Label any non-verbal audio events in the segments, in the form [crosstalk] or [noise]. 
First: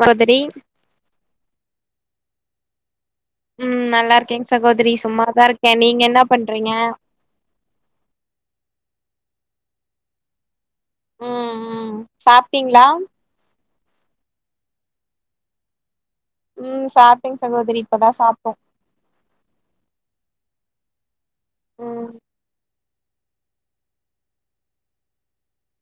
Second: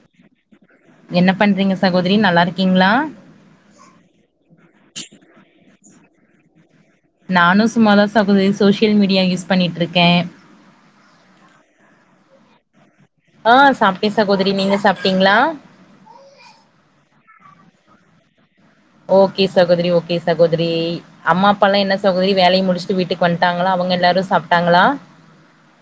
சகோதரி என்ன பண்றீங்க சகோதரி நல்லா இருக்கீங்களா உம் நல்லா இருக்கேங்க சகோதரி சும்மாதான் இருக்க நீங்க என்ன பண்றீங்க நானு சும்மாதான் சகோதரி சோசியல் மீடியா யூஸ் பண்ணிட்டுருக்க உம் உம் சாப்ட்டீங்களா ஆ சாப்ட்டேன் சகோதரி நீங்க சாப்ட்டீங்களா உம் சாப்ட்டேங்க சகோதரி இப்பதான் சாப்டோம் ஓகே சகோதரி ஓகே சகோதரி அம்மா அப்பாலாம் என்ன ம் சகோதரி வேலைய முடிச்சு வீட்டுக்கு வந்ட்டாங்களா அவங்க எல்லாரும் சாப்ட்டாங்களா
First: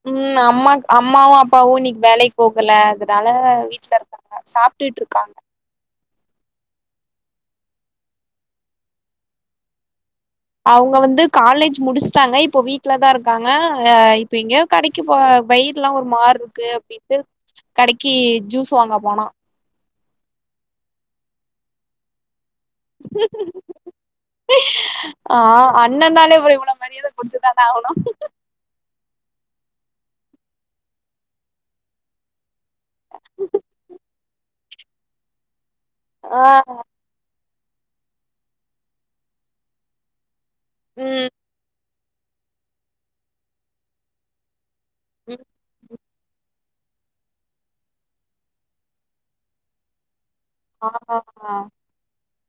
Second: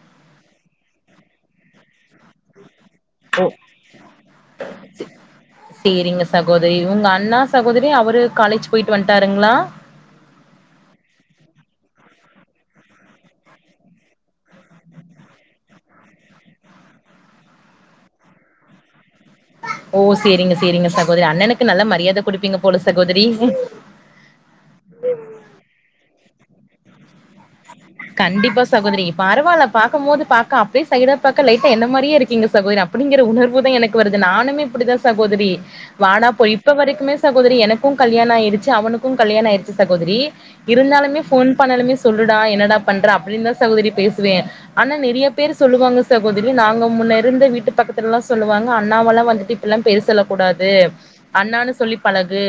உம் அம்மா அம்மாவும் அப்பாவும் இன்னைக்கு வேலைக்கு போகல அதனால ஓ வீட்ல இருக்காங்க சாப்ட்டுட்ருக்காங்க செரிங்க சகோதரி இவங்க அண்ணா சகோதரி அவரு காலேஜ் போயிட்டு வந்துட்டாருங்களா அவங்க வந்து காலேஜ் முடிச்சுட்டாங்க இப்போ வீட்லதான் இருக்காங்க ஆ இப்ப எங்கய கடைக்கு போ வயிருலாம் ஒரு மார் இருக்கு அப்படின்ட்டு கடைக்கு ஜூஸ் வாங்க போனா ஓ செரிங்க செரிங்க சகோதரி அண்ணனுக்கு நல்ல மரியாத கொடுப்பீங்க ஆ அண்ணன்ந்தானே அப்ரோ இவ்ளவு மரியாத கொடிஞ்சத கண்டிப்பா சகோதரி பரவாயில்ல பாகபோது பாக்க அப்படியே சைடா பாக்க லைட்டா என்ன மாரியே இருக்கிங்க சகோதரி அப்படிங்கிற உணர்வு தான் எனக்கு வருது நானுமே இப்படிதான் சகோதரி வானா ஆ போ இப்ப வரைக்குமே சக தரி எனக்கும் கல்யாணம் ஆயிடு அவனுக்கும் கல்யாணம் ஆயிச்சு சகோதரி இருந்தாலுமே ம் போன் பண்ணாலுமே சொல்லுடா என்னடா பண்ற அப்படின்னு தான் சகோதரி பேசுவேன் ஆனா நிறைய ம் பேர் சொல்லுவாங்க சகோதரி நாங்க முன்ன இருந்து வீட்டு பக்கத்துல்லாம் சொல்லுவாங்க அண்ணாவெல்லாம் வந்துட்டு இப்பல்லாம் பெருசல கூடாது ஆ அண்ணான்னு சொல்லி பழகு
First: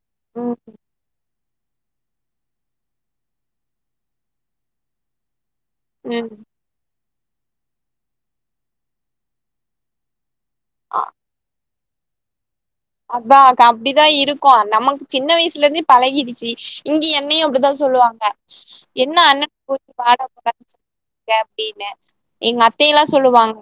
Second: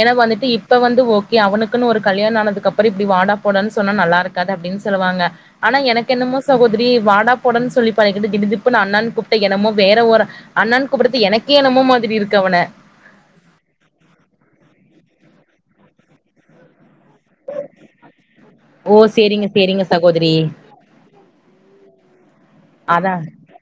என வந்துட்டு ம் இப்ப வந்து ஓ கே அவனுக்குன்னு ஒரு கல்யாண ஆதுக்கு அப்ரோ இப்படி வாடா போடன்னு சொன்னா நல்லா இருக்காது அப்படின்னு சொல்லுவாங்க ஆனா எனக்கு என்னமோ ம் சகோதரி வாடா போடன்னனு சொல்லி பண்ணிக்கிட்டு திடீப்புன்னு அண்ணான்னு கூப்பிட்ட என்னமோ வேற ஒரு அண்ணான்னு கூப்பிடறது எனக்கே என்னமோ மாதிரி இருக்கு அவன அதான் கா அப்படிதா இருக்கும் நம்மக்கு சின்ன வயசுல இருந்தே பழகிடுச்சு இங்க என்னையும் அப்படித்தான் சொல்லுவாங்க ஓ என்ன சேரிங்க அண்ணன போயி சேரிங்க வாட சகோதரி போடா சோல் அப்படின்னு எங்க அத்தைைய எல்லாம் அதா சொல்லுவாங்க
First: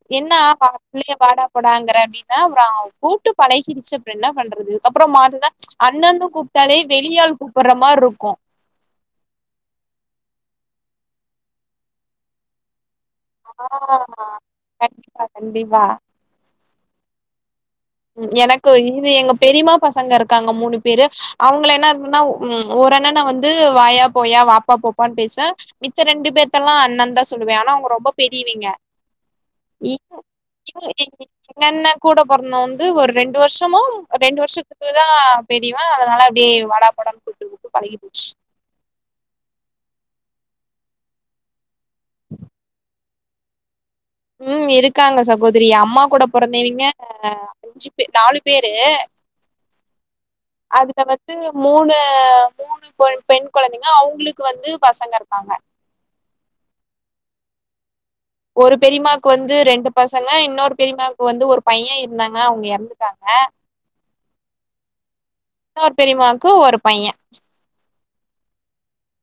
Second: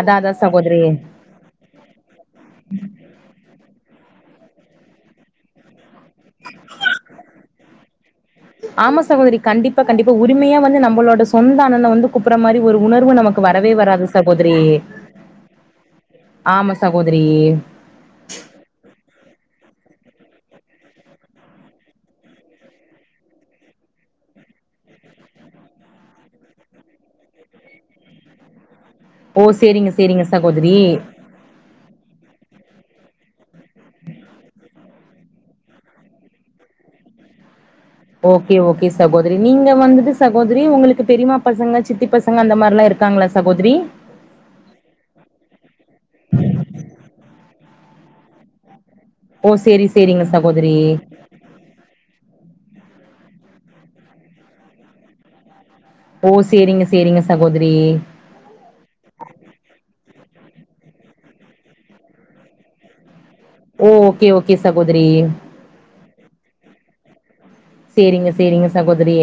அதா அதா என்ன சகோதரி பாள்ளையே வாடா போடாங்கற அப்படின்னா வா கூட்டு பழகிரிச்சு அப்ரோ என்ன பண்றது அதுக்கப்புறம் மாறந்தா அண்ணன்னு கூப்பிட்டாலே வெளியால் கூப்புற மாருக்கும் ஆமா சகோதரி கண்டிப்பா கண்டிப்பா உரிமையா வந்து நம்மளோட சொந்த அண்ணன வந்து கூப்புற மாரி வரு உணர்வு நமக்கு ஆ வரவே வராது சகோதரி கண்டிப்பா கண்டிப்பா ஆமா ச சகோதிரியே எனக்கு இது எங்க பெரியமாப் பசங்க இருக்காங்க மூணு பேரு அவங்க என்ன இருன்னா ஒரு அனன்ன வந்து வாயா போயா வாப்பா போப்பான்னு பேசுவேன் மிச்சம் ரெண்டு பேத்தல்லாம் அண்ணன் தான் சொல்லுவ ஆனா அவங்க ரொம்ப பெரியவங்க ஓ சேரிங்க சேரிங்க சகோதரி [inaudible] எங்க அண்ண கூட போரந்த ரெண்டு வருஷமும் ரெண்டு வருஷத்துக்கு தான் பெரியவ அதனால அப்படியே வடாப் போடானு கூப்டு ஓகே ஓகே சகோதரி நீங்க வந்துட்டு சகோதரி உங்களுக்கு பெரியமா பசங்க சித் தி பசங்க அந்த மாரிலாம் இருக்காங்களா சகோதிரி உம் இருக்காங்க சகோதரி அம்மா கூட போறந்தைவங்க அஞ்சு பேர் நாலு பேரு ஓ சேரி சேரிங்க சகோதரி அதுல வந்து மூணு மூணு போன் பெண் குழந்தைங்க அவங்களுக்கு வந்து பசங்க இருக்காங்க ஓ சேரிங்க சேரிங்க சகோதரி ஒரு பெரியமாக்கு வந்து ரெண்டு பசங்க இன்னொரு பெரியமாவுக்கு வந்து ஒரு பையன் இருந்தாங்க அவங்க எறந்துட்டாங்க ஓ ஓகே ஓகே சகோதிரி ஒரு பெரியமாக்கு ஒரு பைய சேரிங்க சேரிங்க சகோதரி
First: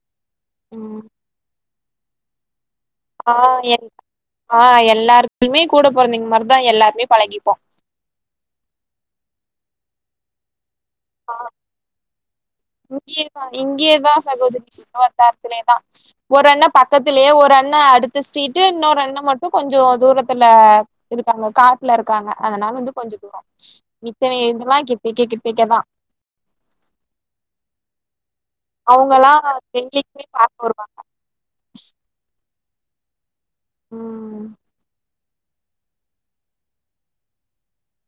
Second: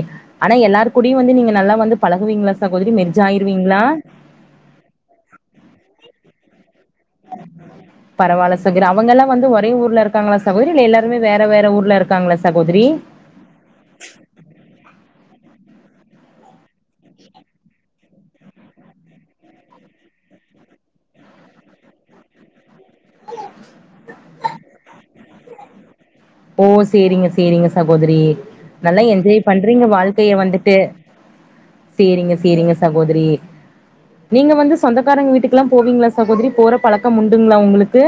ஆனா எல்லார ம் கூடியு வந்து நீங்க நல்லா வந்து பழகுவீங்களா சகோதரி மெர்ஜ் ஆ எ ஆயிருவீங்களா ஆ எல்லாருக்குயுமே கூட பொறந்தவீங்க மாரிதா எல்லாரு பரவால்ல சுகர் அவங்க எல்லா வந்து ஒரே ஊர்ல இருக்காங்களா சகோரி இல்ல எல்லாருமே வேற வேற ஊர்ல இருக்காங்கள ச இங்கயேதா இங்கயேதா சகோதரி வந்தார் துலேதா ஒரு அண்ண பக்கத்திலேயே ஒரு அண்ண அடுத்த ஸ்டிரீடு இன்னொரு அண்ண மட்டு கொஞ்சோ தூரத்தி ல இருக்காங்க காட்டுல இருக்காங்க அதனால வந்து கொஞ்சோ தூரோ மித்திவிங்க இவங்கெல்லா கிட்டேக்கே கிட்ட கேக்கதா ஓ சேரிங்க சேரிங்க சகோதரி நல்லா அவங்கல்லா என்ஜாய் பண்றீங்க டெய்லிக்குமே வாழ்க்கைய பாக்க வந்துட்டு வருவாங்க சேரிங்க சேரிங்க சகோதரி ம் நீங்க வந்து சொந்தக்காரங்க வீட் டுக்குல்லா போவீங்களா சகோதரி போற பழக்கம் முண்டுங்களா உங்களுக்கு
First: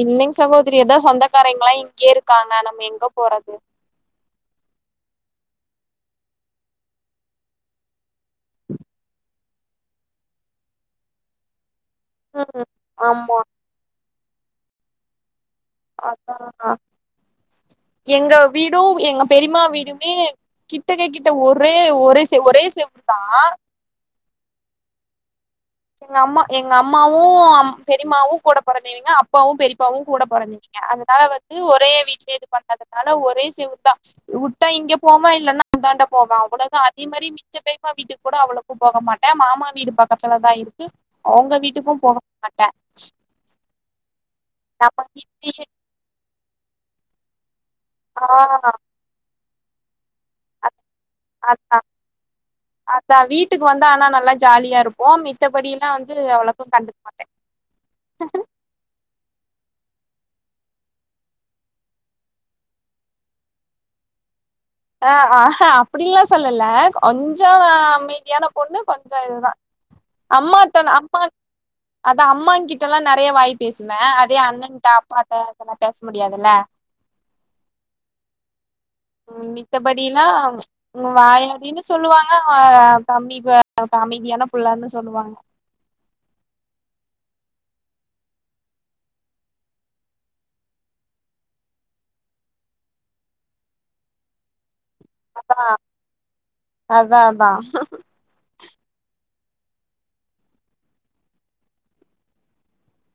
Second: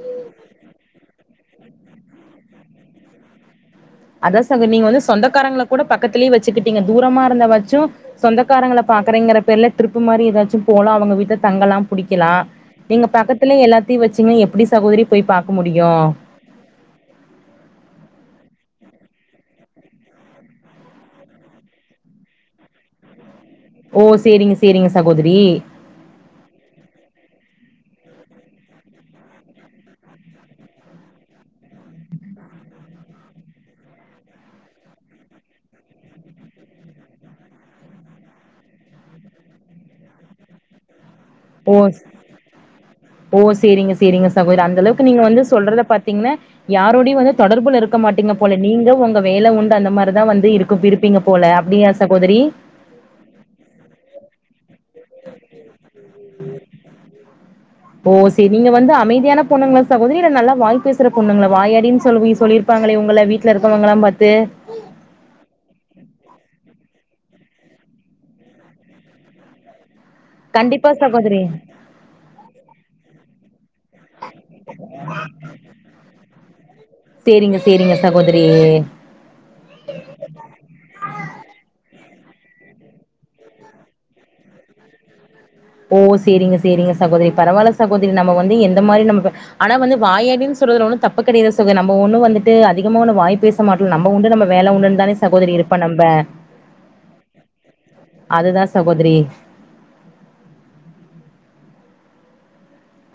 இல்லீங்க சகோதரி அதா சொந்தக்காரங்கெல்லா இங்கயே இருக்காங்க நம்ம எங்க போறது அதான் ச நீங்க வந்து சொந்தக்காரங்களை கூட பக்கத்திலேயே வச்சுக்கிட்டீங்க தூரமா இருந்த வச்சு சொந்தக்காரங்களை ப பாக்கறேங்கற பேர்ல ட்ரிப்பு மாரி ஏதாச்சு போல அவங்க வீட்ல தங்கலாம் குடிக்கலா ம் நீங்க ஆமா பக்கத்துல எல்லாத்தையு வச்சீங்க எப்டி சகோதரி போய் பாக் அப்பறனா எங்க வீட் டு எங்க பெரியமா வீடுமே கிட்ட கே கிட்ட ஒரே ஒரே செ ஒரே செவ தா ஓ சேரிங்க சேரிங்க சகோதரி எங்க அம்மா எங்க அம்மாவு அம் பெரியமாவு கூட பிறந்தைவிங்க அப்பாவு பெரியப்பாவு கூட பொறந்தவிங் அதனால வந்து ஒரே வீட்லயே இது பண்ணாதனால ஒரே செவு தா வுட்டா இங்க போவா இல்லன்னா தாண்ட போவே அவ்வளவுதா அதே மாரி மிச்ச பெரியமா வீட்டு கூட அவளோக்கு போக மாட்டே மாமா வீடு பக்கத்துல தான் இரு ஓ ஓ சேரிங்க சேரிங்க தவிர அந்த அளவுக்கு நம்ம நீங்க வந்து வீட்லயே சொல்றத பாத்தீங்கன்னா யாரோடையு வந்து தொடர்புல இரு இருக்க ஆ மாட்டீங்க போல நீங்க உங்க வேலை உண்டு அந்த மார் அதுதா வந்து இருக்கு விரிருப்பீங்க போல அதான் அப்டியா சகோதரி அதான் வீட்டுக்கு வந்தா ஆனா நல்லா ஜாலியா இருப்போ மித்தபடி எல்லா வந்து அவ்ளோக்கு கண்டுக்க மாட்ட ஓ சேரி நீங்க வந்து அமைதியான பொண்ணுங்களா சகோதரி இல்ல நல்லா வாய் பேசுற பொண்ணுங்களா வாயாடின்னு சொல்லி சொல்லியிருப்பாங்களே உங்கள வீட்டுல இருக்கவங்களல்லா பாத்து அ ஆ அப்டியெல்லா சொல்லல கொஞ்சோ அமைதியான பொண்ணு கொஞ்ச இதுதா கண்டிப்பா அம்மாத்தானே அம்மா சகோதரி அதா அம்மாங்கிட்ட எல்லா நெறைய வாய் பேசுவே அதே அண்ணன்ட்ட அப்பாட்ட அதெல்லா பேச முடியாதுல்ல சேரிங்க சேரிங்க சகோதரி ம் மித்தபடியெல்லா ம் வாயாடின் னு சொல்லுவாங்க தம்பி அமைதியான புள்ளன்னு சொல்லுவாங்க ஓ சேரிங்க சேரிங்க சகோதரி பரவாயில்ல சகோதரி நம்ம வந்து எந்த மாரி நம்ம ஆனா வந்து வாயாடின்னு சொல்றதுல ஒன்னு தப்பு கிடையது சகோ நம்ம ஒன்னு வந்துட்டு அதிகமா ஒன்னு வாய பேச மாட்டல நம்ம உண்டு நம்ம வேல உண்டுன்னு தானே சகோதரி இருப்ப நம்ப அதா அதா அதுதா சகோதிரி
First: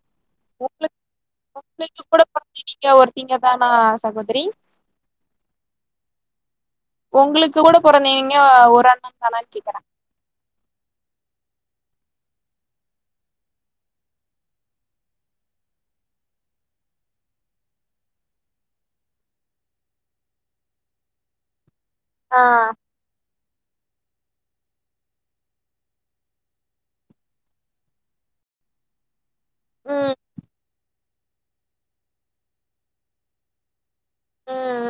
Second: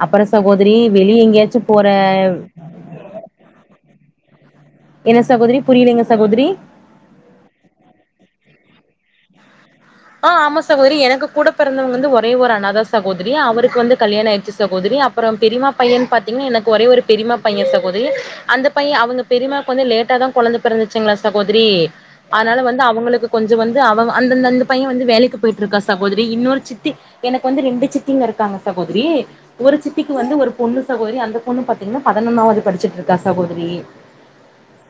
அப்புற சகோதரி உங்களுக்கு வெளிய எங்கேயாச்சு போற உங்களுக்கு கூட பொறந்தவிங்க ஒருத்திங்க தானா சகோதரி என்ன சகோதரி புரியலைங்க சகோதரி உங்களுக்கு கூட பொறந்தவிங்கோ ஒரு அண்ணதானானு கேக்கற ஆ ஆமா சகோதரி எனக்கு கூட பிறந்தவங்க வந்து ஒரே ஒரு அண்ணாதா சகோதரி அவருக்கு வந்து கல்யாண ஆயிற்சி சகோதரி அப்புறம் பெரியமா பையன் பாத்தீங்கன்னா எனக்கு ஒரே ஒரு பெரியமா பையன் சகோதரி அந்த பைய அவங்க பெரியமாக்கு வந்து லேட்டாதா கொழந்த பிறந்துச்சுங்களா சகோதரி ஆ அதனால வந்து அவங்களுக்கு கொஞ்சோ வந்து அவங்க அந்தந்தந்து பையன் வந்து வேலைக்கு போயிட்டு இருக்கா சகோதரி இன்னொரு சித்தி எனக்கு வந்து ரெண்டு சித்திங்க இருக்காங்க சகோதரி ஒரு ம் சித்திக்கு வந்து ஒரு பொண்ணு சகோதரி அந்த பொண்ணு பாத்தீங்கன்னா பதினொன்னாவது படிச்சிட்டு இருக்கா சகோதரி ம்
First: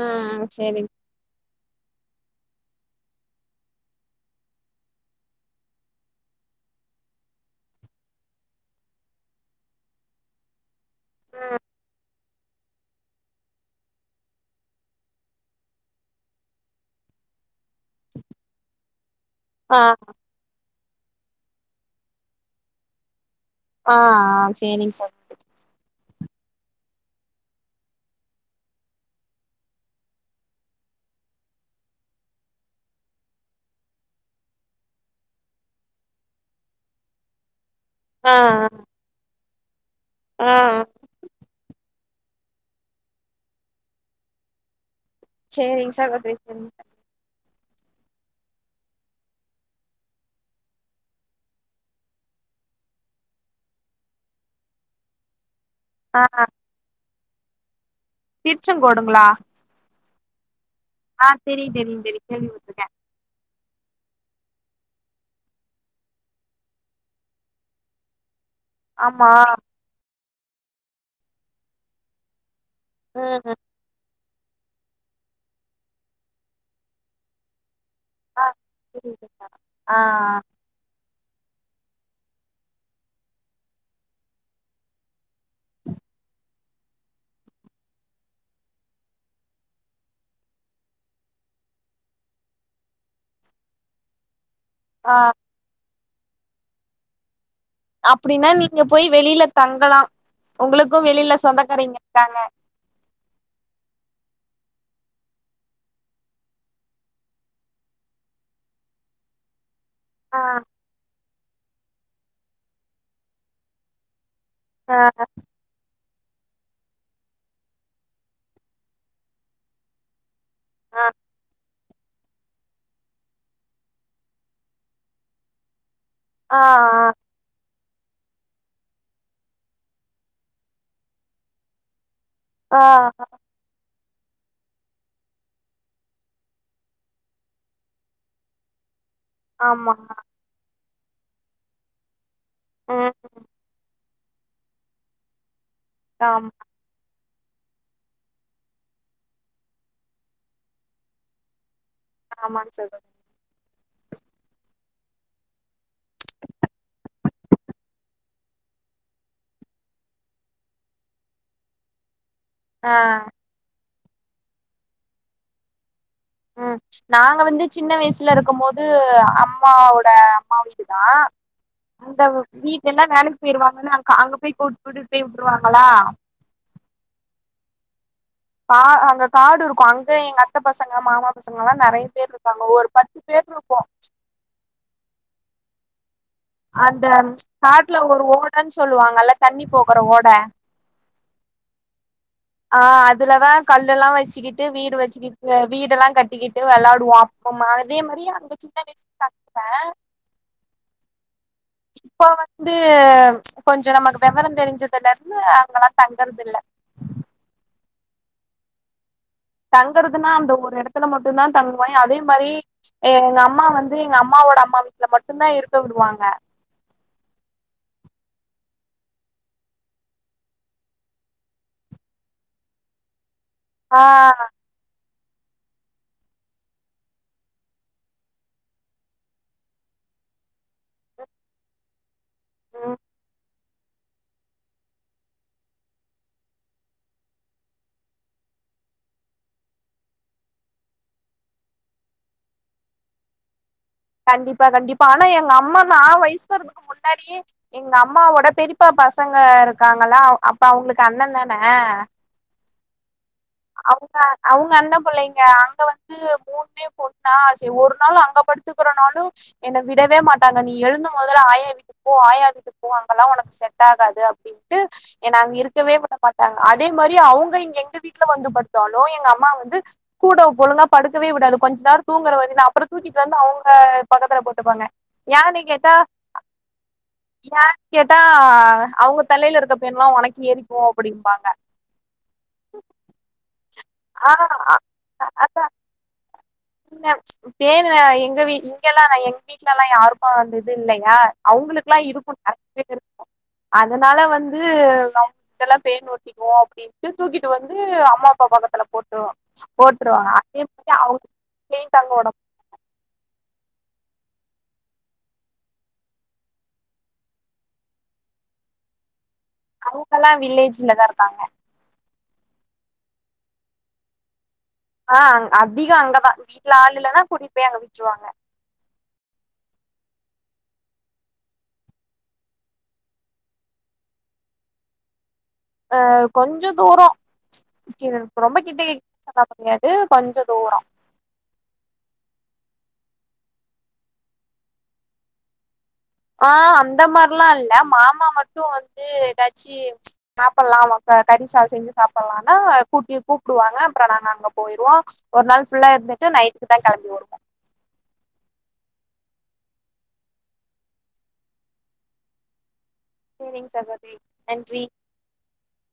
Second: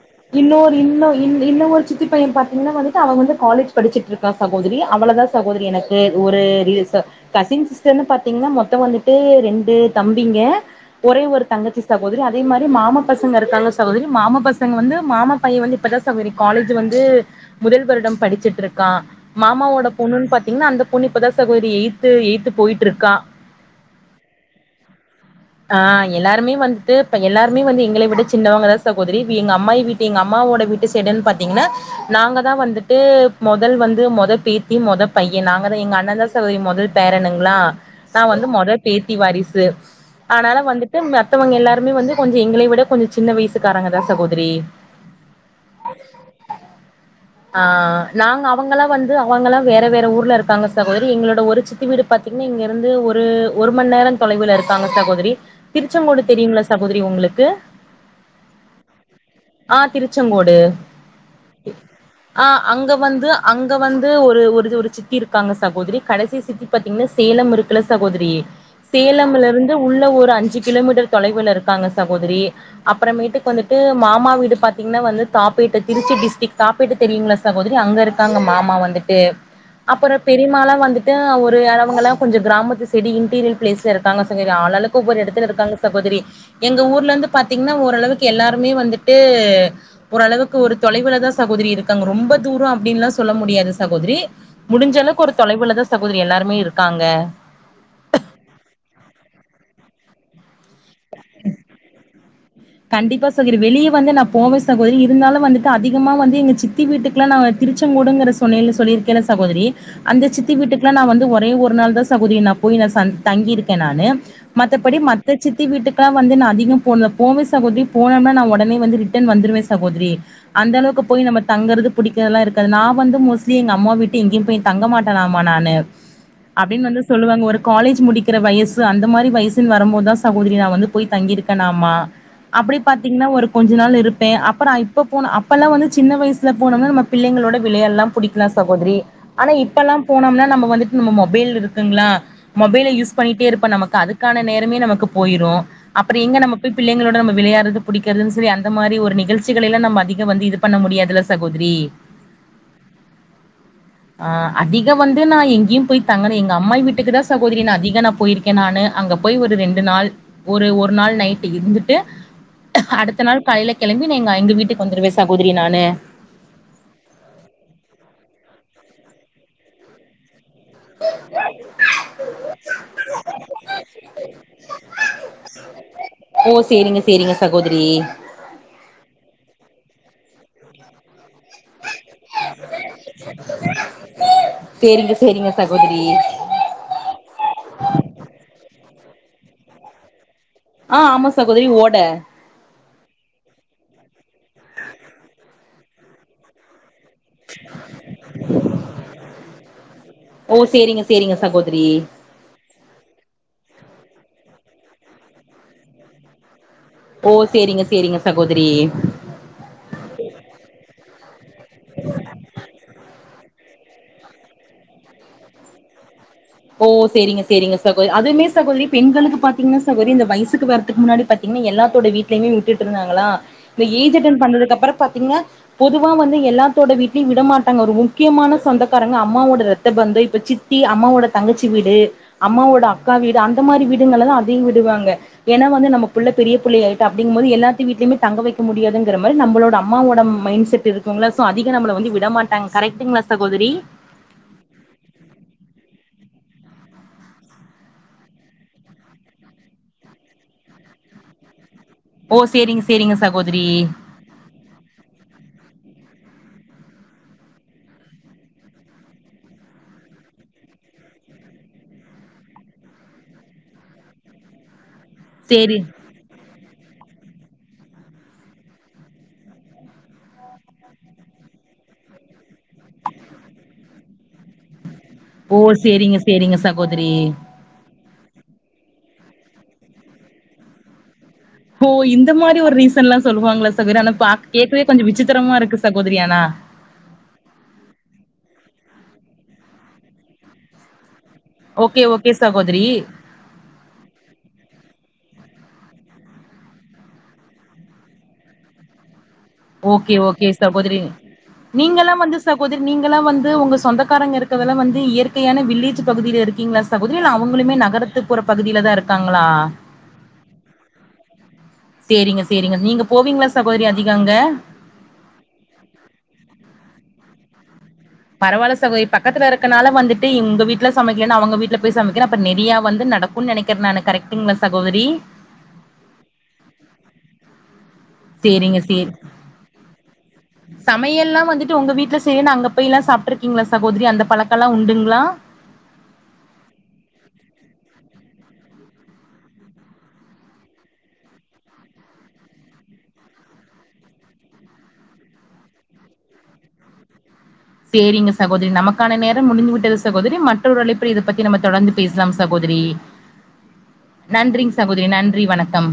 ம் இன்னொரு சேரிங் இன்னு இன் இன்னு ஒரு சித்தி பையன் பாத்தீங்கன்னா வந்துட்டு அவ வந்து காலேஜ் படிச்சிட்டு இருக்கா சகோதரி அவ்ளதா சகோதரி எனக்கு ஒரு ரீல்ஸ் கசின் சிஸ்டர்னு பாத்தீங்கன்னா மொத்தோ வந்துட்டு ரெண்டு தம்பிங்க ஒரே ஒரு தங்கச்சி சகோதரி அதே மாரி மாமா பசங்க இருக்காங்க சகோதரி மாமா பசங்க வந்து மாமா பையன் வந்து இப்பதா சகோதரி காலேஜ் வந்து முதல்வரிடம் படிச்சிட்டு இருக்கான் ஆ மாமாவோட பொண்ணுன்னு பாத்தீங்கன்னா அந்த பொண்ணு இப்பதா சகோரி எய்த்து எய்த்து போயிட்டு இருக்கா ஆ சேரிங்க சகோதரி ஆ எல்லாருமே வந்துட்டு இப்ப எல்லாருமே வந்து எங்களை விட சின்னவங்கதா சகோதரி வி அம்மாயி வீட்டு எங்க அம்மாவோட வீ சைடுனு பாத்தீங்கன்னா நாங்கதா வந்துட்டு மொதல் வந்து மொ இதா பேத்தி மொத பையனா நாங்கதா எங்க அண்ணந்தா சகோதரி மொத பேரனுங்ளா நா ஆ வந்து மொதொ பேத்தி வாரிசு ஆ அதனால வந்துட்டு மத்தவங்க எல்லா ருமே வந்து கொஞ்சோ எங்களை விட கொஞ்சோ சின்ன வயசுக்காராங்கதா சகோதரி சரிங்க சகோதரி ம் ஆ நாங்க அவங்கெல்லா வ ந்து அவங்கெல்லா வேற வேற ஊர்ல இருக்காங்க சகோதரி எங்களோட ஒரு சித்தி வீடு பாத்தீங்கன்னா இங்க இருந்து ஒரு மண் நேர தொலைவில இருக்காங்க சகோதரி திருச்சங்கோடு தெரியுங்ளா சகோதரி உங்களுக்கு திருச்சங்கோடுங்ளா ச்சங்கோடு தெரியு தெரியு ஆ கேள்விப்பட்ருக்கே அங்க வந்து அங்க வந்து ஒரு ஒரு ஒரு சித்தி இருக்காங்க சகோதரி கடைசி சித்தி பாத்தீங்கன்னா சேலம் இருக்கல்ல சகோதரி ஆமா சேலம்ல இருந்து உள்ள ஒரு அஞ்சு கிலோமீட்டர் தொலைவுல இருக்காங்க சகோதரி ம் அப்பறமேட்டுக்கு ம் வந்துட்டு மாமா வீ பாத்தீங்கன்னா வந்து தாப்பீட்டு திருச்சி டிஸ்ட்ரிக் தாப்பீட்டு தெரியுங்ளா சகோதரி அங்க இருக்கு ஆ மாமா வந்துட்டு ஆ அப்றோ பெரிமால்லா வந்து ட்டு ஒரு அளவுங்கல்லா கொஞ்சோ கிராமத்து சைடு இன்டீரியல் ப்ளேஸ்ல இருக்காங்க சகோதரி ஆளாளுக்கு ஒவ்வொரு எடத்துல இருக்காங்க சகோ தரி எங்க ஊர்ல இருந்து பாத்தீங்கன்னா ஓரளவுக்கு எல்லாருமே வந்துட்டு ஒரளவுக்கு ஒரு தொலை குள்ளதா சகோதரி இருக்காங்க ரொம்ப தூரோ அப்டின்ல்லா சொல்ல முடியாது சகோதரி முடிஞ்ச ஆ அளவுக்கு ஒரு தொலைவுலதா சகோதரி எல்லாருமே இருக்காங்க அப்டின்னா நீங்க போய் வெளில தங்கலா உங்களுக்கு வெளில சொந்தக்காரங்க இருக்காங்க கண்டிப்பா சகோதரி வெளிய வந்து நா போவ சகோதரி இருந்தாலு வந்துட்டு அதிகமா வந்து எங்க சித்தி வீட்டுக்கெல்லா நா திருச்சங்கோடுங்கிற சொன்னைல சொல்லிருக்கல்ல சகோதரி அந்த ஆ சித்தி வீட்டுக்கெல்லா நா வந்து ஒரே ஒரு நாள்தா சகோதரி நா போய் நா தங்கியிருக்கேன் நானு மத்தபடி ஆ மத்த சித்தி வீட்டுக்கெல்லா வந்து நா அதிகம் போ போவ சகோதரி போனம்னா நா ஒடனே வந்து ரிட்டன் வந்துருவ சகோதரி அந்த அளவுக்கு ஆ போய் நம்ம தங்கறது புடிக்கிறதெல்லா இருக்காது நா வந்து மோஸ்ட்லி எங்க அம்மாவ விட்டு எங்கேயும் போய் தங்க மாட்டனாமா நானு ஆ அப்டின்னு வந்து சொல்லுவாங்க ஒரு காலேஜ் முடிக்கிற வயசு அந்த மாரி வயசுன்னு வரும்போதா சகோதரி நா வந்து போய் தங்கியிருக்கனாமா அப்டி ஆ ஆ பாத்தீங்கன்னா ஒரு கொஞ்ச நாள் இரு ப்ப அப்றோ இப்போ போன அப்பெல்லா வந்து சின்ன வயசுல போனம்னா நம்ம பிள்ளைங்களோட விளையாடலா புடிக்கலா சகோதரி ஆனா இப்பெல்லா ஆமா போனம்னா நம்ம வந்துட்டு நம்ம மொபைல் இருக்குங்ளா மொபைல யூஸ் ம் பண்ணிட்டே இருப்ப நமக்கு அதுக்கான நேரமே நமக்கு போயிரு அப்றோ எங்க ஆமா நம்ம போய் பிள்ளைகளோட நம்ம விளையாடறது புடிக்கிறதுனு சொல்லி அந்த மாரி ஒரு நிகழ்ச்சிகளையெல்லா நம்ம அதிக வந்து இது பண்ண முடியாதில்ல சகோதரி ஆமாங் சகோதரி உ ஆ அதிக வந்து நா எங்கயும் போய் தங்கன எங்க அம்மாயி வீட்டுக்குதா சகோதரி நா அதிக நா போயிருக்கேன் நானு அ ங்க போய் ஒரு ரெண்டு நாள் ஒரு ஒரு நாள் நைட் ட்டு இருந்துட்டு ஆ அடுத்த நாள் காலைல கெளம்பி எங்க வீட்டுக்கு வந்துருவ சகோதரி நானு ம் நாங்க வந்து சின்ன வயசில இருக்கும்போது அம்மாவோட அம்மா வீடுதா அந்த வீடெல்லா வேலைக்கு போயிருவாங்கன்னு அங் அங்க போய் கூ கூட்டிடுட்டு போய் விட்டுருவாங்ளா ஓ சேரிங்க சேரிங்க சகோதரி கா அங்க காடு இருக்கு அங்க எங்க அத்த பசங்க மாமா பசங்கல்லா நறைய பேர் இருக்காங்க ஒரு பத்து பேர் இருக்கோ சேரிங்க சேரிங்க சகோதரி அந்த காட்ல ஒரு ஓடன் சொல்லுவாங்கல தண்ணி போகற ஓட ஆ ஆமா சகோதரி ஓட ஆ அதுலதா கல்லெல்லா வச்சுகிட்டு வீடு வச்சுகிட் வீடெல்லா கட்டிகிட்டு வெளாடு வோ அப்பம் அதே மாரி அங்க சின்ன வயசு [inaudible] ஓ சேரிங்க சேரிங்க சகோதரி இப்போ வந்து கொ கொஞ்ச நமக்கு வெவரந் தெரிஞ்சதுல இருந்து அங்கெலா தங்கறது இல்ல ஓ சேரிங்க சேரிங்க சகோதரி தங்கறதுனா அந்த ஒரு எடத்துல மட்டுந்தா தங்குவோ அதே மாரி எங்கம் அம்மா வந்து எங்க அம்மாவோட அம்மா வீட்ல மட்டுந்தா இருக்க விடுவாங்க ஓ சேரிங்க சேரிங்க சகோ அதுமே சகோதிரி பெண்களுக்கு பாத்திங்னா சகோரி இந்த வயுசுக்கு வரதுக்கு முன்னாடி பாத்திங் எல்லார்த்தோட வீட்லயுமே விட்டுட்ருந்தாங்களா இந்த ஆ ஏஜ் அட்டன் பண்ணதுக்கப்புற பாத் திங்னா பொதுவா வந்து எல்லாத்தோட வீட்லயு விட மாட்டாங்க ஒரு முக்கியமான சொந்தக்காரங்க அம்மாவோட ரத்த பந் இப்ப சித்தி அம்மாவோட தங்கச்சி வீடு அம்மாவோட ம் அக்கா வீடு அந் தமாரி வீடுங்கள்ல தா அதிக விடுவாங்க ஏனா வந்து நம்ம புள்ள பெரிய புள்ளயாயிட்டா அப்டிங்கும்போது எல்லாத்து வீட்லயுமே தங்க வெக் க முடியாதுங்ற மாதிரி நம்மளோட அம்மாவோட மைண்ட் செட் இருக்குங்ள சோ அதிக நம்மள வந்து விடமாட்டாங்கா கரெக்ட்டுங்ளா சகோதரி கண்டிப்பா கண்டிப்பா ஆனா எங்கம்மா நா வயுசுக்கு வரதுக்கு முன்னாடியே எங்க அம்மாவோட பெரிப்பா பசங்க இருக்காங்களா அப்ப அவுங்களுக்கு அண்ணந்தான ஓ சேரிங்க சேரிங்க சகோதரி அவுங்க அவுங்கண்ணம் பிள்ளைங்க அங்க வந்து மாக்கு மூணுமே பொண்ணா சரி ஒரு நாள் அங்க படுத்துக்குறனாளு என்ன விடவே மாட்டாங்க நீ எழுந்து மொதல்ல ஆயா வீட்டுக்கு போ ஆயா வீட்டுக்கு போ அங்கெல்லா உனக்கு செட் ஆகாது அப்டின்ட்டு என்ன அங்க சேரி இருக்கவே விடமாட்டாங்க அதே மாரி அவுங்க எங்க வீட் வந்து படுத்தாலு எங்க அம்மா வந்து கூட ஒழுங்கா படுக்கவே விடாது கொஞ்ச நேர தூங்கற வரையுந்தா அப்புற தூக்கி வந்து அவுங்க பக்கத்துல போட்டுப்பாங்க ஓ! ஏனு கேட்டா சேரிங்க, சேரிங்க சகோதரி. ஏ கேட்டா அவுங்க தலைல இருக்க பேண்லா உனக்கு ஏறிக்கு அப்டிம்பாங்க ஓ இந்த மாரி ஒரு ரீசன்லா சொல்லுவாங்ளா சி சகோரி ஆனா பா ஆ கேக்கவே கொஞ்ச விசித்திரமா இருக்கு சகோதிரி ஆனா இல்ல பேனு எங்க வீ இங்கெலா இல்ல எங்க வீட்லலா யாருக்கு அந்திது இல்லையா அவங்களுக்லா ஓகே, ஓகே இருக்கு சகோதரி. நறையவே இருக்கு அதனால வந்து எல்லா பேன் ஒட்டிக்கு அப்டின்ட்டு தூக்கிட்டு வந்து அம்மா அப்பா பக்கத்துல போட் ரு போட்ருவாங்க அதே மாரி அ நீங்கெலாம் வந்து சகோதரி நீங்கெலா வந் து உங்க சொந்தக்காரங்க இருக்கதெல்லா வந்து இயற்கையான வில்லேஜ் பகுதில இருக்கிங்ளா சகோதிரி இல்ல அவுங்களுமே நகரத்துக்கு புற பகுதிலதா இருக்காங் அவுங்களா வில்லேஜ்லதா இருக்காங்க சேரிங்க சேரிங்க நீங்க போவிங்ளா சகோதரி அதிக அங்க ஆ அ அதிக அங்கதா வீட்ல ஆள் இல்லனா கூட்டிட் போய் அங்க விட் பரவால சகோதரி பக் கத்ல இருக்கனால வந்துட்டு உங்க வீட்ல சமைக்கலன் அவுங்க வீட்ல போய் சமைக்கற அப்ப நறையா வந்து நடக்குன் நெனைக்கறே நானு கரக்ட் டுங்ளா சகோதரி அ கொஞ்ச தூர சேரிங்க சேர் முடியாது கொஞ்ச தூரோ சமையல்லா வந்துட்டு உங்க வீட்ல செய்லன் அங்க போயெல்லா சாப்ட்ருக்கிங்ளா சகோதிரி அந்த பழக்க எல்லா உண்டுங்ளா ஆ அந்த மார்லா இல்ல மாமா மட்டு வந்து எதாச்சி சாப்பல்லா வாங் க கறிசாத செஞ்சு சாப்பலானா கூட்டி கூப்டுவாங்க அப்பற நாங்க அங்க போயிருவோ ஒரு நாள் ஃபுல்லா இருந்து ட்டு நைட்டு தா கெளம்பி வருவோ சேரிங்க சகோதரி நமக்கான நேரம் முடிஞ்சு விட்டது சகோதரி மற்றொரு அழைப்புல இத பத்தி நம்ம தொடர்ந்து பேசலாம் சகோதரி சேரிங் சகோதரி நன்றிங் நன்றி சகோதரி நன்றி வணக் கம்